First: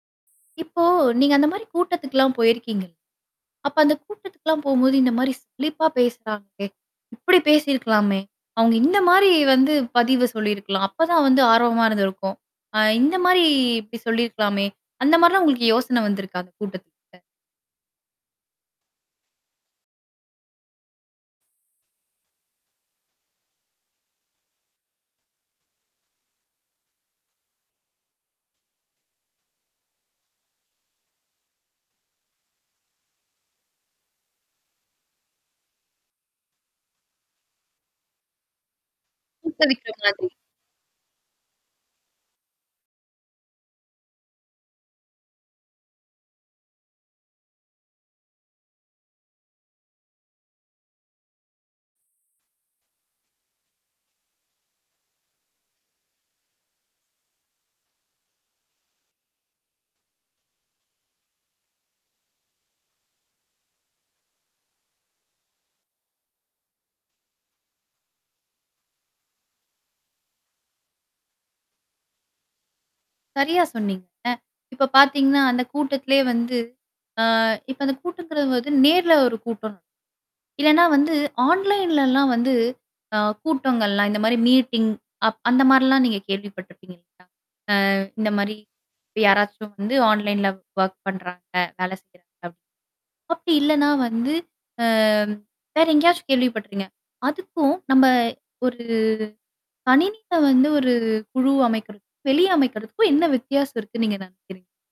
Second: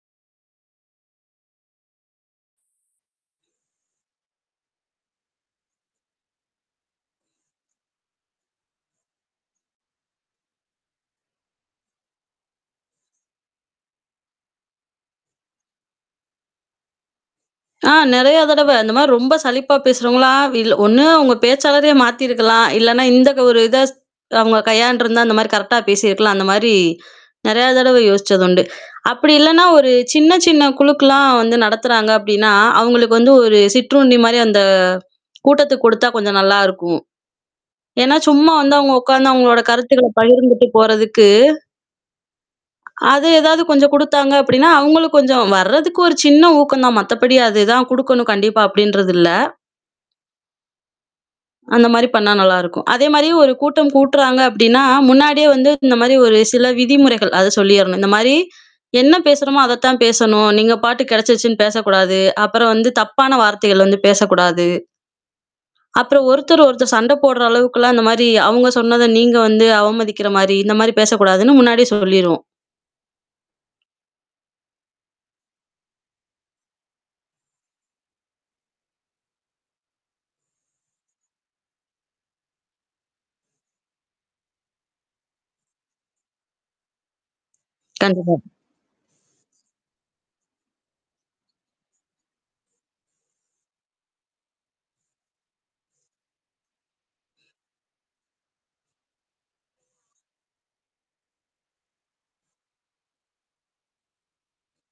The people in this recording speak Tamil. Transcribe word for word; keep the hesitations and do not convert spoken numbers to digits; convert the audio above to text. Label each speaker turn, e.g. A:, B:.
A: இப்போ நீங்க அந்த மாதிரி கூட்டத்துக்குலாம் போயிருக்கீங்க. அப்போ அந்த கூட்டத்துக்குலாம் போகும்போது இந்த மாதிரி சலிப்பா பேசுறாங்களே, இப்டி பேசியிருக்கலாமே. அவங்க இந்த மாதிரி வந்து பதிவு சொல்லியிருக்கலாம். அப்போதான் வந்து ஆர்வமா இருந்திருக்கும். ஆ இந்த மாரி இப்படி சொல்லியிருக்கலாமே, அந்த மாரிலாம் உங்களுக்கு யோசனை வந்திருக்கா அந்த கூட்டத்துக்கு?
B: ஆ நிறைய தடவ. அந்த மாரி ரொம்ப சலிப்பா பேசுறவங்களலாம், இல்ல ஒண்ணு அவங்க பேச்சாளரையே மாத்தியிருக்கலாம். இல்லன்னா இந்த ஒரு இத அவங்க கையாண்டிருந்தா இந்த மாதிரி கரெக்ட்டா பேசியிருக்கலாம். அந்த மாதிரி நிறைய தடவ யோசிச்சது உண்டு. அப்படி இல்லன்னா ஒரு சின்ன, சின்ன குழுக்கெல்லாம் வந்து நடத்துறாங்க அப்படின்னா அவங்களுக்கு வந்து ஒரு சிற்றுண்டி மாதிரி அந்த கூட்டத்துக்கு குடுத்தா கொஞ்சம் நல்லாயிருக்கும். ஏன்னா சும்மா வந்து அவங்க உட்கார்ந்து அவங்களோட
A: தூக்கவிக்கிற
B: கருத்துக்கள்ல
A: மாதிரி.
B: பகிர்ந்துட்டு போறதுக்கு அது ஏதாவது கொஞ்சம் குடுத்தாங்க அப்டின்னா, அவங்களும் கொஞ்சம் வர்றதுக்கு ஒரு சின்ன ஊக்கம் தான். மத்தபடி அது தான் குடுக்கணும் கண்டிப்பா அப்டின்றது இல்ல. அந்த மாதிரி பண்ணா நல்லா இருக்கும். அதே மாரி ஒரு கூட்டம் கூட்றாங்க அப்படின்னா, முன்னாடியே வந்து இந்த மாதிரி ஒரு சில விதிமுறைகள் அத சொல்லிறணும். இந்த மாதிரி என்ன பேசுகிறோமோ அத தான் பேசணும். நீங்க பாட்டுக்கு கிடைச்சின்னு பேசக்கூடாது. அப்புறம் வந்து தப்பான வார்த்தைகள் பேசக்கூடாது. அப்புறம் ஒருத்தர் ஒருத்தர் சண்ட போட்ற அளவுக்கு எல்லாம் இந்த மாதிரி, அவங்க சொன்னத நீங்க வந்து அவமதிக்கிற மாதிரி இந்த மாதிரி பேசக்கூடாதுன்னு முன்னாடியே சொல்லிருவோம்.
A: சரியா சொன்னீங்க. இப்ப பாத்தீங்கன்னா அந்த கூட்டத்திலேயே வந்து, ஆ இப்ப அந்த கூட்டம் நேர்ல ஒரு கூட்டம். இல்லன்னா வந்து ஆன்லைன்லலாம் வந்து, ஆ கூட்டங்கள்லாம் இந்த மாதிரி மீட்டிங், அப் அந்த மாதிரிலாம் நீங்க கேள்விப்பட்டிருப்பீங்க இல்லயா? [unintelligible] அ. இந்த
B: கண்டிப்பா.
A: மாரி யாராச்சும் வந்து ஆன்லைன்ல வொர்க் பண்றாங்க, வேலை செய்றாங்க. அப்படி இல்லன்னா வந்து, ஆ வேற எங்கேயாச்சும் கேள்வி பட்டுறீங்க. அதுக்கும் நம்ம ஒரு கணினியில வந்து ஒரு குழு அமைக்கறதுக்கும், வெளிய அமைக்கிறதுக்கும் என்ன வித்தியாசம் இருக்குன்னு நீங்க நினைக்கிறீங்க?